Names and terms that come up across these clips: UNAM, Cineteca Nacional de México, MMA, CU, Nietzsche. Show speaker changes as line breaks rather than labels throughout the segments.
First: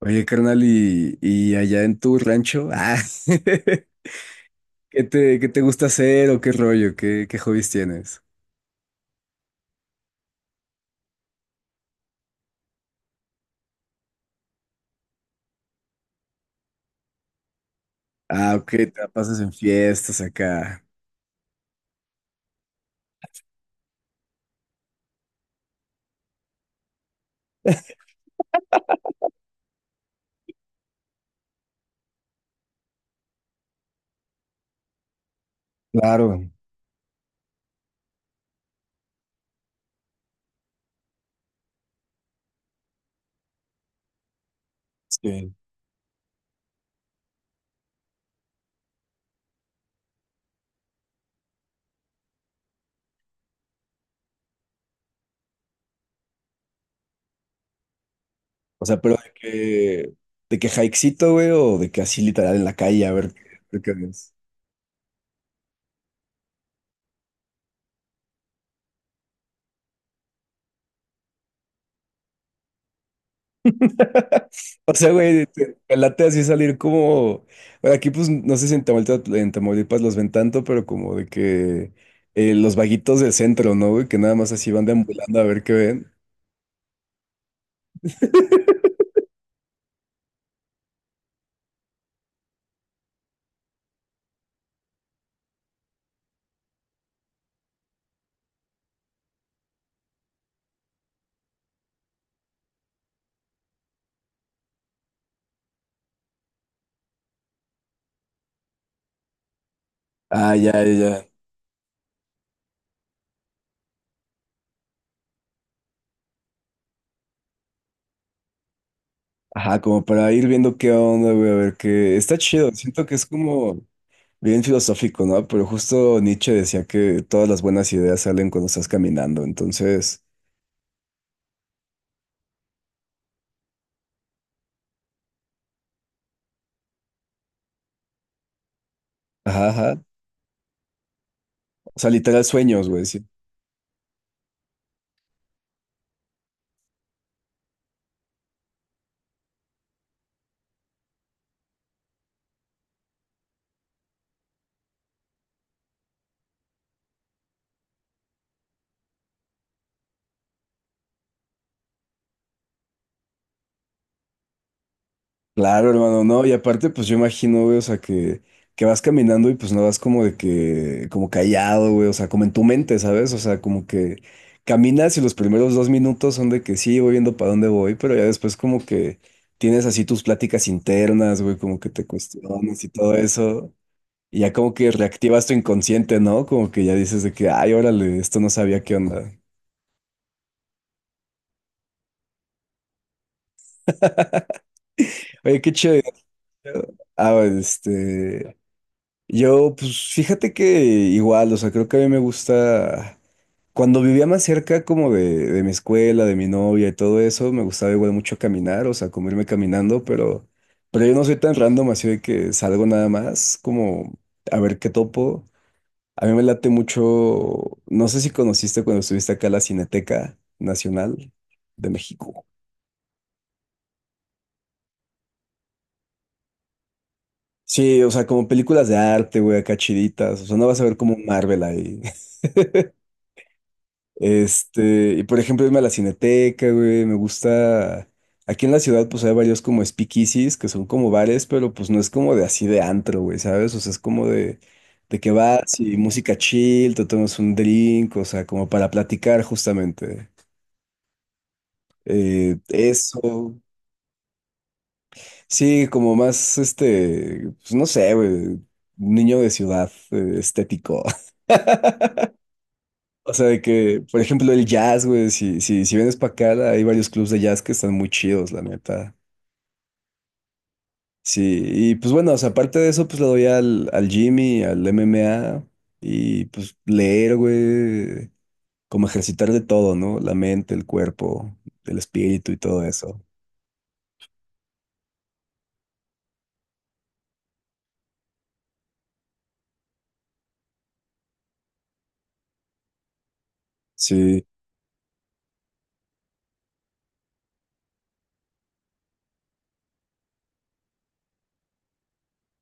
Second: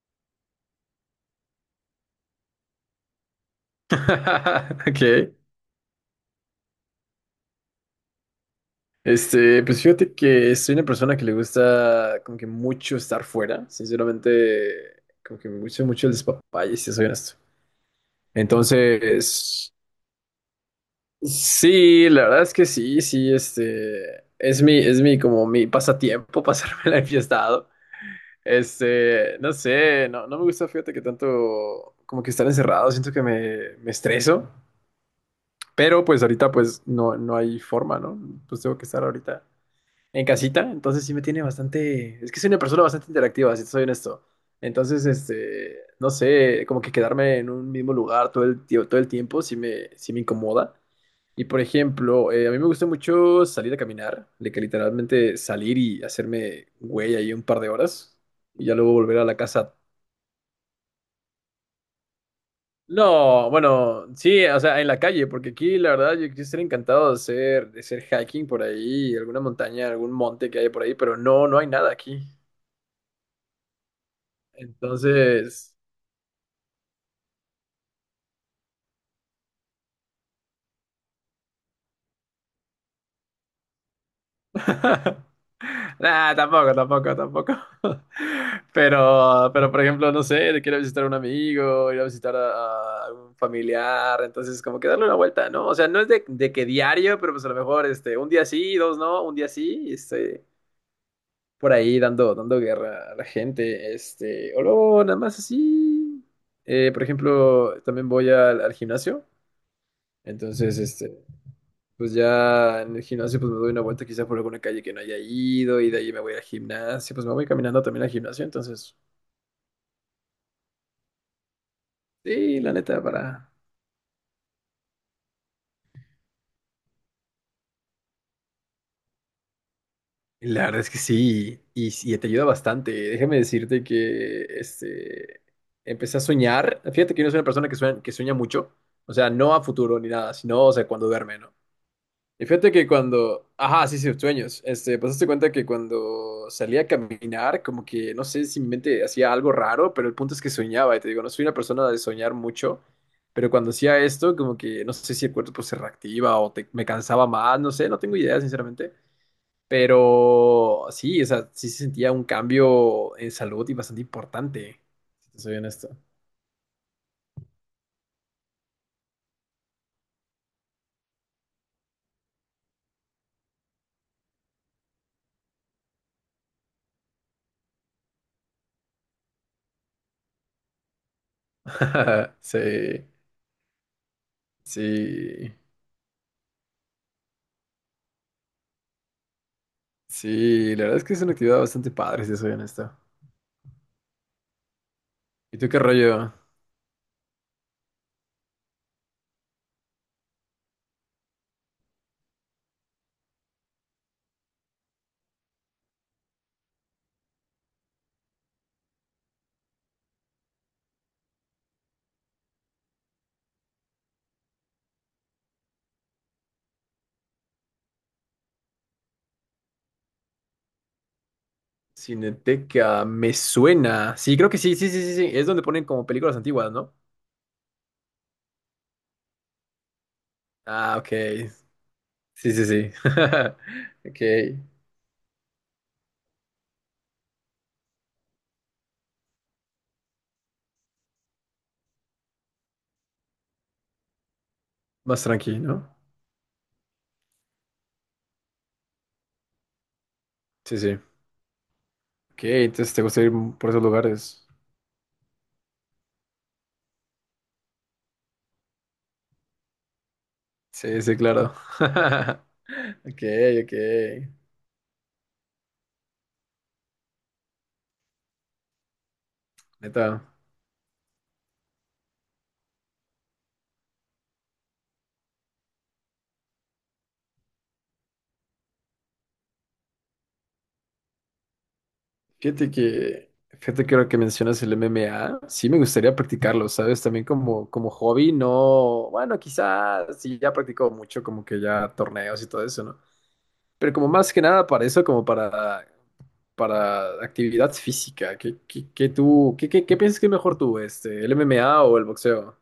Oye, carnal, y allá en tu rancho,
Ok.
qué te gusta hacer o qué rollo? Qué hobbies tienes?
Pues fíjate que soy una persona que le gusta como que mucho estar fuera. Sinceramente, como que me gusta mucho el despapalle, si soy honesto.
Ah, ok, te la pasas en
Entonces,
fiestas acá.
sí, la verdad es que sí, sí, es mi, como mi pasatiempo, pasármela enfiestado. No sé, no me gusta, fíjate que tanto como que estar encerrado, siento que me estreso. Pero pues
Claro,
ahorita pues no hay forma, ¿no? Pues tengo que estar ahorita en casita, entonces sí me tiene bastante, es que soy una persona bastante interactiva, si te soy honesto. Entonces,
sí.
no sé, como que quedarme en un mismo lugar todo el tiempo sí me incomoda. Y por ejemplo, a mí me gusta mucho salir a caminar, de que literalmente salir y hacerme güey ahí un par de horas y ya
O
luego
sea, pero
volver a
de
la casa.
que, de que hikecito, güey, o de que así literal en la calle, a ver,
No,
qué
bueno,
ves.
sí, o sea, en la calle, porque aquí la verdad yo estaría encantado de hacer hiking por ahí, alguna montaña, algún monte que haya por ahí, pero no hay nada aquí.
O sea, güey,
Entonces,
te late así salir como. Bueno, aquí, pues, no sé si en Tamaulipas, en Tamaulipas los ven tanto, pero como de que los vaguitos del centro, ¿no, güey? Que nada más así van deambulando a ver qué ven.
nada, tampoco, tampoco, tampoco. Pero por ejemplo, no sé, quiero visitar a un amigo, ir a visitar a un familiar, entonces como que darle una vuelta, ¿no? O sea, no es de que diario, pero pues a lo mejor un día sí, dos no, un día sí, y por ahí dando guerra a la gente, o luego nada más así. Por ejemplo, también voy al gimnasio,
Ah, ya,
entonces,
ya,
este,
ya.
Pues ya en el gimnasio pues me doy una vuelta quizá por alguna calle que no haya ido y de ahí me voy al gimnasio, pues me voy caminando también al gimnasio, entonces
Ajá, como para ir viendo qué onda, güey, a ver qué. Está
sí,
chido,
la neta
siento que es
para.
como bien filosófico, ¿no? Pero justo Nietzsche decía que todas las buenas ideas salen cuando estás caminando, entonces,
La verdad es que sí, y te ayuda bastante. Déjame decirte que empecé a soñar. Fíjate que yo no soy una persona que sueña mucho, o sea, no a
ajá,
futuro
ajá.
ni nada, sino, o sea, cuando duerme, ¿no?
O sea, literal
Y fíjate que
sueños, güey. Sí.
cuando, ajá, sí, sí, sueños, pues hazte cuenta que cuando salía a caminar, como que, no sé si mi mente hacía algo raro, pero el punto es que soñaba, y te digo, no soy una persona de soñar mucho, pero cuando hacía esto, como que, no sé si el cuerpo pues, se reactiva o me cansaba más, no sé, no tengo idea, sinceramente, pero sí, o sea, sí se sentía un cambio en salud y bastante importante, si te soy
Claro,
honesto.
hermano, no, y aparte, pues yo imagino, güey, que vas caminando y pues no vas como de que, como callado, güey, o sea, como en tu mente, ¿sabes? O sea, como que caminas y los primeros dos minutos son de que sí, voy viendo para dónde voy, pero ya después como que tienes así tus pláticas internas, güey, como que te cuestionas y
Sí,
todo eso, y ya como que reactivas
sí,
tu inconsciente, ¿no? Como que ya dices de que, ay, órale, esto no sabía qué onda.
sí, la verdad es que es una actividad bastante padre, si te soy honesto. ¿Y
Oye,
tú
qué
qué
chido.
rollo?
Ah, este. Yo, pues fíjate que igual, o sea, creo que a mí me gusta, cuando vivía más cerca como de mi escuela, de mi novia y todo eso, me gustaba igual mucho caminar, o sea, como irme caminando, pero yo no soy tan random así de que salgo nada más, como a ver qué topo. A mí me late mucho, no sé si conociste cuando estuviste acá la Cineteca Nacional de México.
Cineteca, me suena. Sí, creo que sí, sí, sí, sí, sí. Es donde ponen como películas antiguas, ¿no?
Sí, o sea, como películas de arte, güey, acá chiditas, o sea, no vas a ver
Ah, ok.
como un Marvel ahí.
Sí, sí, sí. Ok.
Y por ejemplo, irme a la Cineteca, güey, me gusta. Aquí en la ciudad, pues hay varios como speakeasies, que son como bares, pero pues no es como de así de antro, güey, ¿sabes? O sea, es como de
Más
que
tranqui,
vas
¿no?
y música chill, te tomas un drink, o sea, como para platicar justamente.
Sí, sí. Ok, entonces te gusta ir
Eso.
por esos lugares.
Sí, como más, pues no sé, güey, niño de ciudad,
Sí,
estético.
sí, claro. Ok,
O sea, de que, por
ok.
ejemplo, el jazz, güey, si vienes para acá, hay varios clubs de jazz que están muy chidos, la neta.
Neta.
Sí, y pues bueno, o sea, aparte de eso, pues le doy al Jimmy, al MMA, y pues leer, güey, como ejercitar de todo, ¿no? La mente, el cuerpo, el espíritu y
Fíjate
todo eso.
que, fíjate que ahora que mencionas el MMA, sí me gustaría practicarlo, ¿sabes? También como hobby, no. Bueno, quizás sí ya practico mucho, como que ya torneos y todo eso, ¿no? Pero como más que
Sí.
nada para eso, como para actividad física. ¿Qué tú, qué piensas que es mejor tú, el MMA o el boxeo?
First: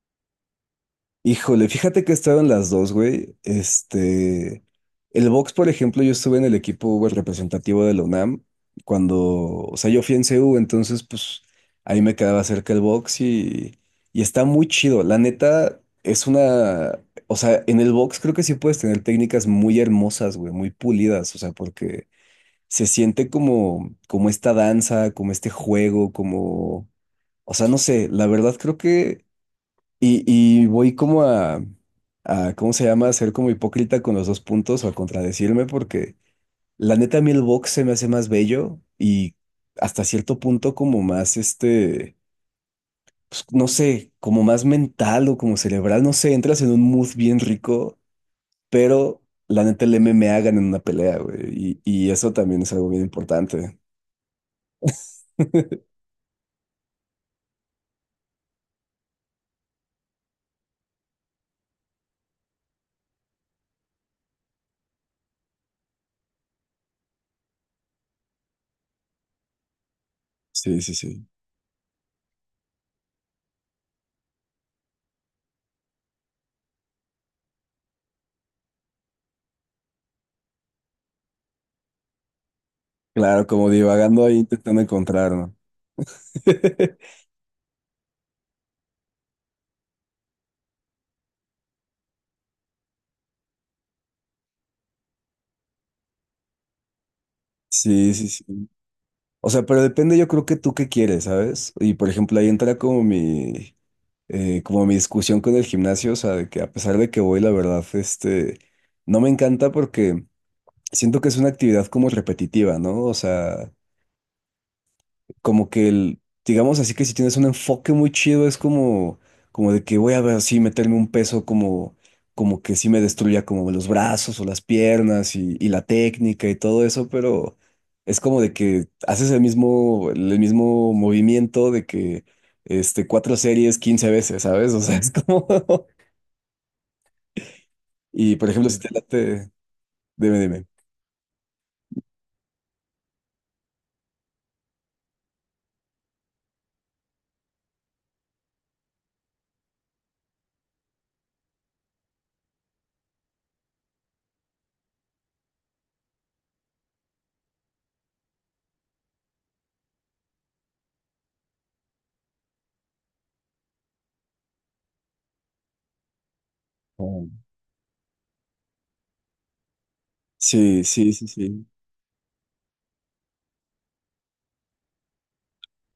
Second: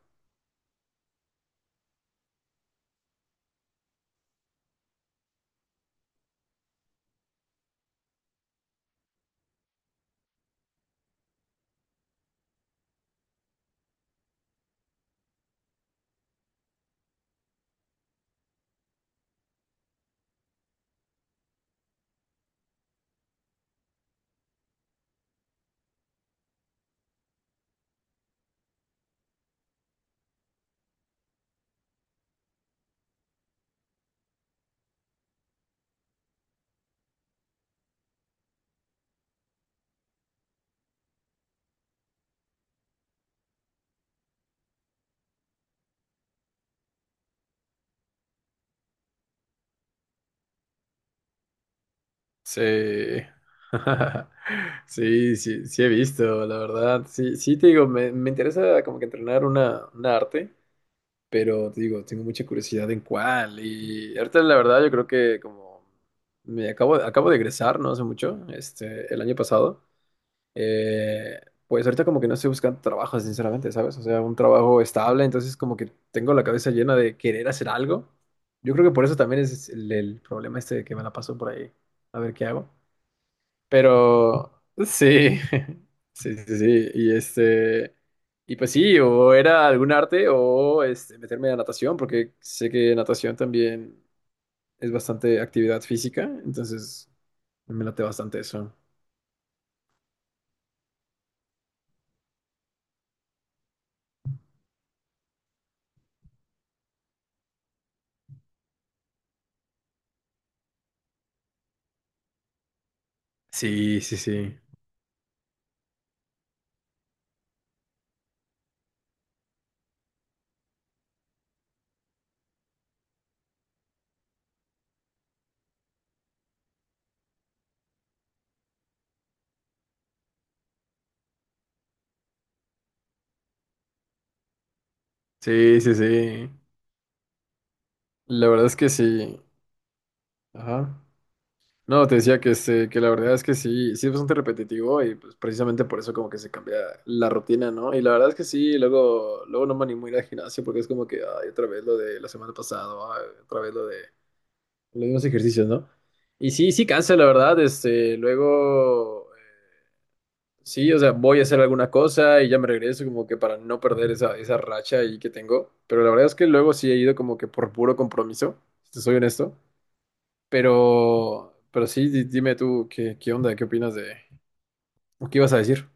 Híjole, fíjate que he estado en las dos, güey. El box, por ejemplo, yo estuve en el equipo güey, representativo de la UNAM cuando, o sea, yo fui en CU, entonces, pues, ahí me quedaba cerca el box y está muy chido. La neta, es una, o sea, en el box creo que sí puedes tener técnicas muy hermosas, güey, muy pulidas, o sea, porque se siente como, como esta danza, como este juego, como, o sea, no sé, la verdad creo que... Y voy como a ¿cómo se llama? A ser como hipócrita con los dos puntos o a contradecirme porque la neta a mí el box se me hace más bello y hasta cierto punto como más pues, no sé, como más mental o como cerebral, no sé, entras en un mood bien rico, pero la neta el MMA gana en una pelea, güey, y eso
Sí.
también es algo bien importante.
Sí, sí, sí he visto, la verdad. Sí, sí te digo, me interesa como que entrenar una arte, pero te digo, tengo mucha curiosidad en cuál. Y ahorita la verdad yo creo que como acabo de egresar, no hace mucho, el año pasado.
Sí, sí, sí.
Eh, pues ahorita como que no estoy buscando trabajo, sinceramente, ¿sabes? O sea, un trabajo estable, entonces como que tengo la cabeza llena de querer hacer algo. Yo creo que por eso también es el problema este de que me la paso por ahí, a ver qué hago.
Claro, como divagando ahí
Pero
intentando encontrar,
sí,
¿no?
sí, sí, sí. Y y pues sí, o era algún arte o meterme a natación, porque sé que natación también es bastante actividad física, entonces me late
Sí, sí,
bastante
sí.
eso.
O sea, pero depende, yo creo que tú qué quieres, ¿sabes? Y por ejemplo, ahí entra como como mi discusión con el gimnasio, o sea, de que a pesar de que voy, la verdad, no me encanta porque siento que es una actividad como repetitiva, ¿no? O sea,
Sí, sí, sí.
como que el, digamos así que si tienes un enfoque muy chido, es como, como de que voy a ver así, meterme un peso como, como que sí me destruya como los brazos o las piernas y la técnica y todo eso, pero es como de que haces el mismo movimiento de que cuatro series 15 veces, ¿sabes? O sea, es como,
Sí, sí, sí.
y
La
por
verdad
ejemplo,
es
si te
que sí.
late, dime.
Ajá. No, te decía que la verdad es que sí, sí es bastante repetitivo y pues precisamente por eso como que se cambia la rutina, ¿no? Y la verdad es que sí, luego, luego no me animo a ir al gimnasio porque es como que, ay, otra vez lo de la semana pasada, ay, otra vez lo de los mismos ejercicios, ¿no? Y sí, sí cansa, la verdad, luego, sí, o sea, voy a hacer alguna cosa y ya me regreso como que para no perder esa racha ahí que tengo, pero la verdad es que luego sí he ido
Mm.
como que por puro compromiso, si te soy honesto.
Sí, sí, sí, sí.
Pero sí, dime tú qué onda, qué opinas de, o qué ibas a decir.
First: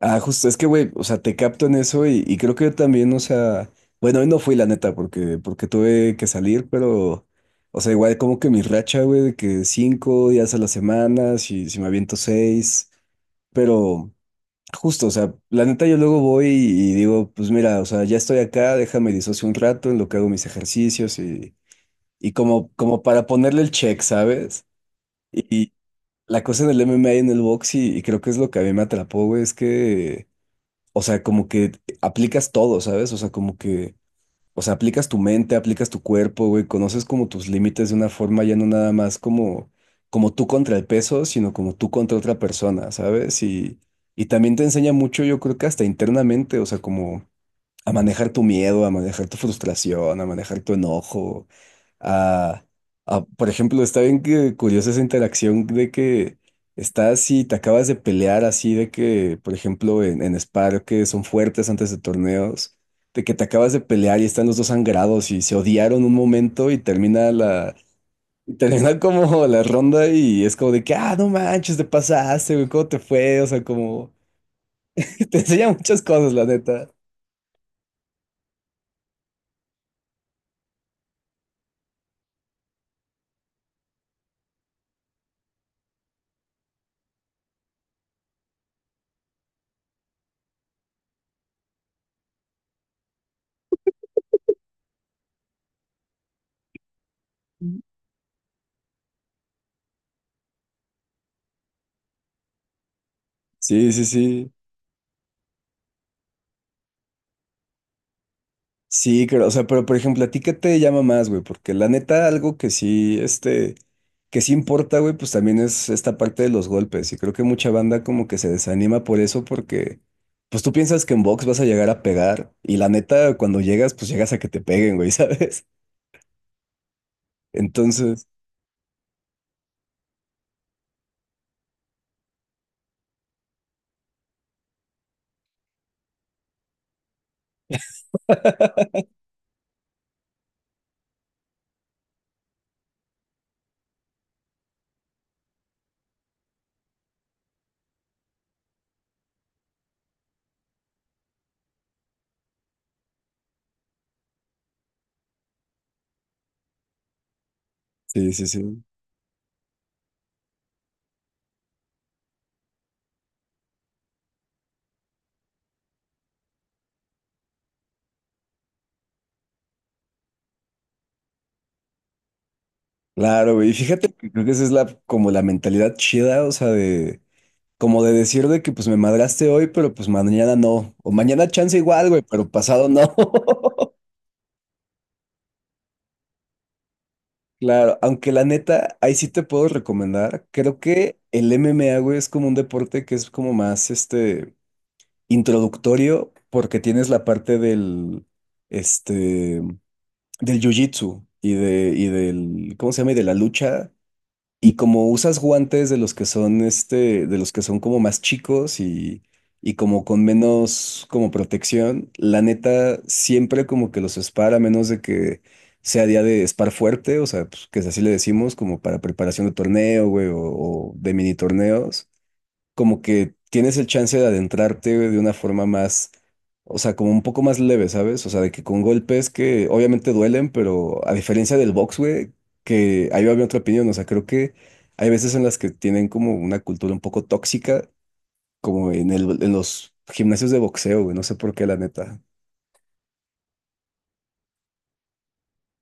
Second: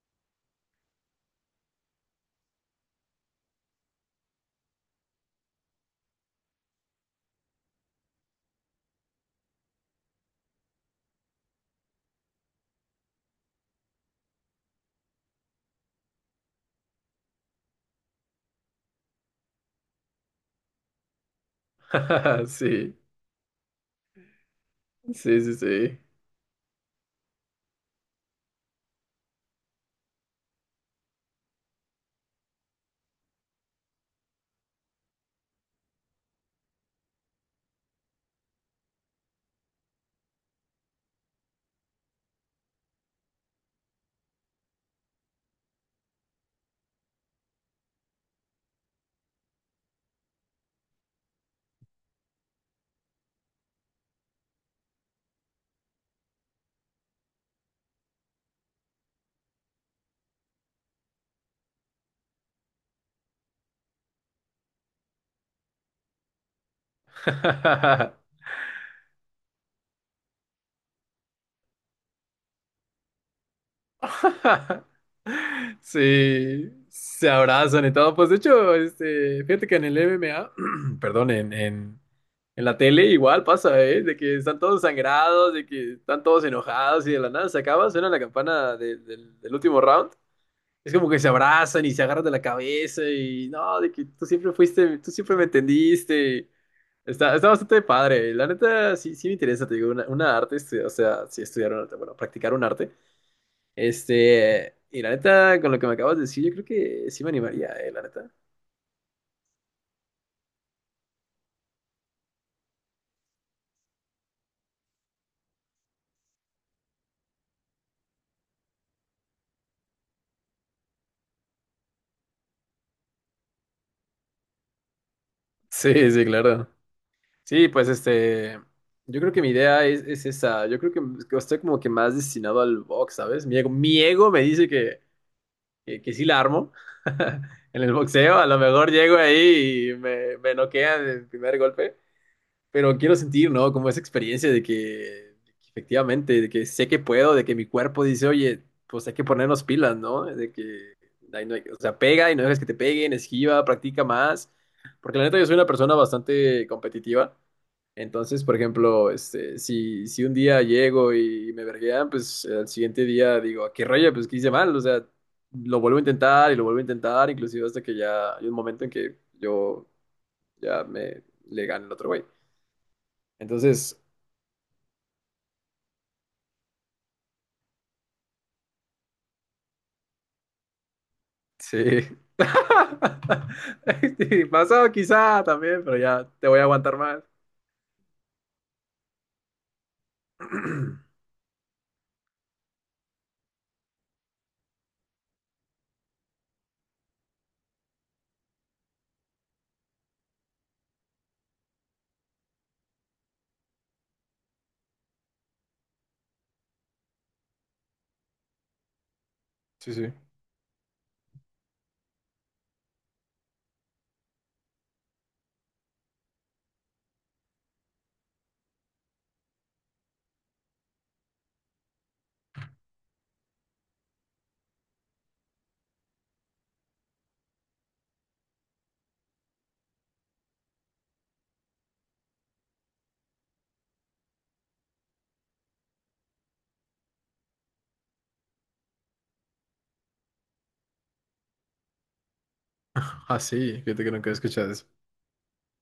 Ah, justo, es que, güey, o sea, te capto en eso y creo que yo también, o sea, bueno, hoy no fui la neta porque, porque tuve que salir, pero, o sea, igual como que mi racha, güey, de que cinco días a la semana, si me aviento seis, pero justo, o sea, la neta yo luego voy y digo, pues mira, o sea, ya estoy acá, déjame disocio un rato en lo que hago mis ejercicios y como,
Sí,
como para ponerle el check, ¿sabes?
sí,
Y,
sí,
y
sí.
la cosa del MMA en el box y creo que es lo que a mí me atrapó, güey, es que o sea, como que aplicas todo, ¿sabes? O sea, como que, o sea, aplicas tu mente, aplicas tu cuerpo, güey, conoces como tus límites de una forma ya no nada más como, como tú contra el peso, sino como tú contra otra persona, ¿sabes? Y también te enseña mucho, yo creo que hasta internamente, o sea, como a manejar tu miedo, a manejar tu frustración, a manejar tu enojo, a, por ejemplo, está bien que curiosa esa interacción de que estás y te acabas de pelear así de que, por ejemplo, en Spar, que son fuertes antes de torneos, de que te acabas de pelear y están los dos sangrados y se odiaron un momento y termina la... Y termina como la ronda y es como de que, ah, no manches, te pasaste, güey, ¿cómo te fue? O sea, como te enseña muchas cosas, la
Sí,
neta.
se abrazan y todo. Pues de hecho, fíjate que en el MMA perdón, en la tele igual pasa, ¿eh? De que están todos sangrados, de que están todos enojados y de la nada se acaba, suena la campana del último round. Es como que se abrazan y se agarran de la cabeza y no, de que tú siempre fuiste, tú siempre me entendiste. Está bastante padre. Y la neta, sí, sí me interesa, te digo, una arte, o sea, sí estudiar un arte, bueno, practicar un arte.
Sí, sí, sí.
Y la neta, con lo que me acabas de decir, yo creo que sí me animaría, la neta.
Sí, pero, o sea, pero por ejemplo, ¿a ti qué te llama más, güey? Porque la neta, algo que sí, que sí importa, güey, pues también es esta parte de los golpes. Y creo que mucha banda como que se desanima por eso, porque pues tú piensas que en box vas a llegar a pegar. Y la neta, cuando llegas, pues llegas a que te peguen, güey, ¿sabes?
Sí, sí, claro. Sí, pues
Entonces,
yo creo que mi idea es, esa. Yo creo que estoy como que más destinado al box, ¿sabes? Mi ego me dice que sí la armo en el boxeo. A lo mejor llego ahí y me noquean el primer golpe. Pero quiero sentir, ¿no? Como esa experiencia de que efectivamente, de que sé que puedo, de que mi cuerpo dice, oye, pues hay que ponernos pilas, ¿no? De que, ahí no hay- O sea, pega y no dejes que te peguen, esquiva, practica más. Porque la neta yo soy una persona bastante competitiva.
sí,
Entonces,
sí,
por
sí.
ejemplo, si un día llego y me verguean, pues al siguiente día digo, ¿a qué rollo? Pues que hice mal, o sea, lo vuelvo a intentar y lo vuelvo a intentar, inclusive hasta que ya hay un momento en que yo ya me le gane el otro güey.
Claro, güey. Y
Entonces,
fíjate que creo que esa es la, como la mentalidad chida, o sea, de, como de decir de que pues me madraste hoy, pero pues mañana no. O mañana chance
sí.
igual, güey, pero pasado no.
Sí, pasado quizá también, pero ya te voy a aguantar más.
Claro, aunque la neta, ahí sí te puedo recomendar. Creo que el MMA, güey, es como un deporte que es como más, introductorio, porque tienes la parte del, este, del jiu-jitsu y y del, ¿cómo se llama? Y de la lucha. Y como usas guantes de los que son este, de los que son como más chicos y
Sí,
como
sí.
con menos como protección, la neta siempre como que los spar, a menos de que sea día de spar fuerte, o sea, pues, que así le decimos, como para preparación de torneo, güey, o de mini torneos como que tienes el chance de adentrarte de una forma más, o sea, como un poco más leve, ¿sabes? O sea, de que con golpes que obviamente duelen, pero a diferencia del box, güey, que ahí va mi otra opinión, o sea, creo que hay veces en las que tienen como una cultura un poco tóxica, como en el, en los gimnasios de boxeo, güey, no sé por qué, la neta.
Ah, sí, fíjate que nunca he escuchado eso.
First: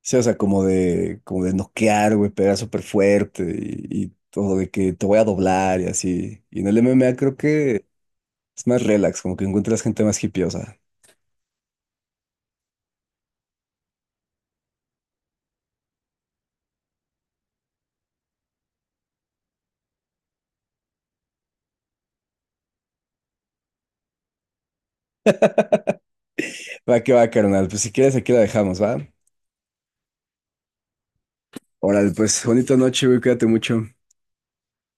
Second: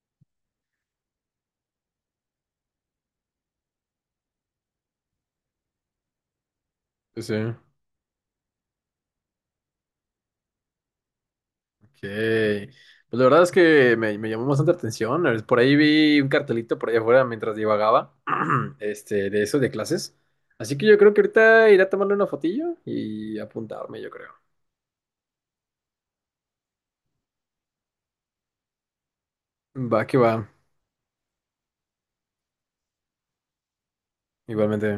Sí, o sea, como de noquear, güey, pegar súper fuerte y todo de que te voy a doblar y así. Y en el MMA
Sí, sí.
creo
Ok.
que es más relax, como que encuentras gente más hipiosa.
Pues la verdad es que me llamó bastante la atención. Por ahí vi un cartelito por allá afuera mientras divagaba, de eso, de clases. Así que yo creo que ahorita iré a tomarle una fotillo y apuntarme, yo creo.
Va que va, carnal. Pues si quieres, aquí la dejamos, ¿va?
Va que va,
Órale, pues bonita noche, güey. Cuídate mucho.
igualmente.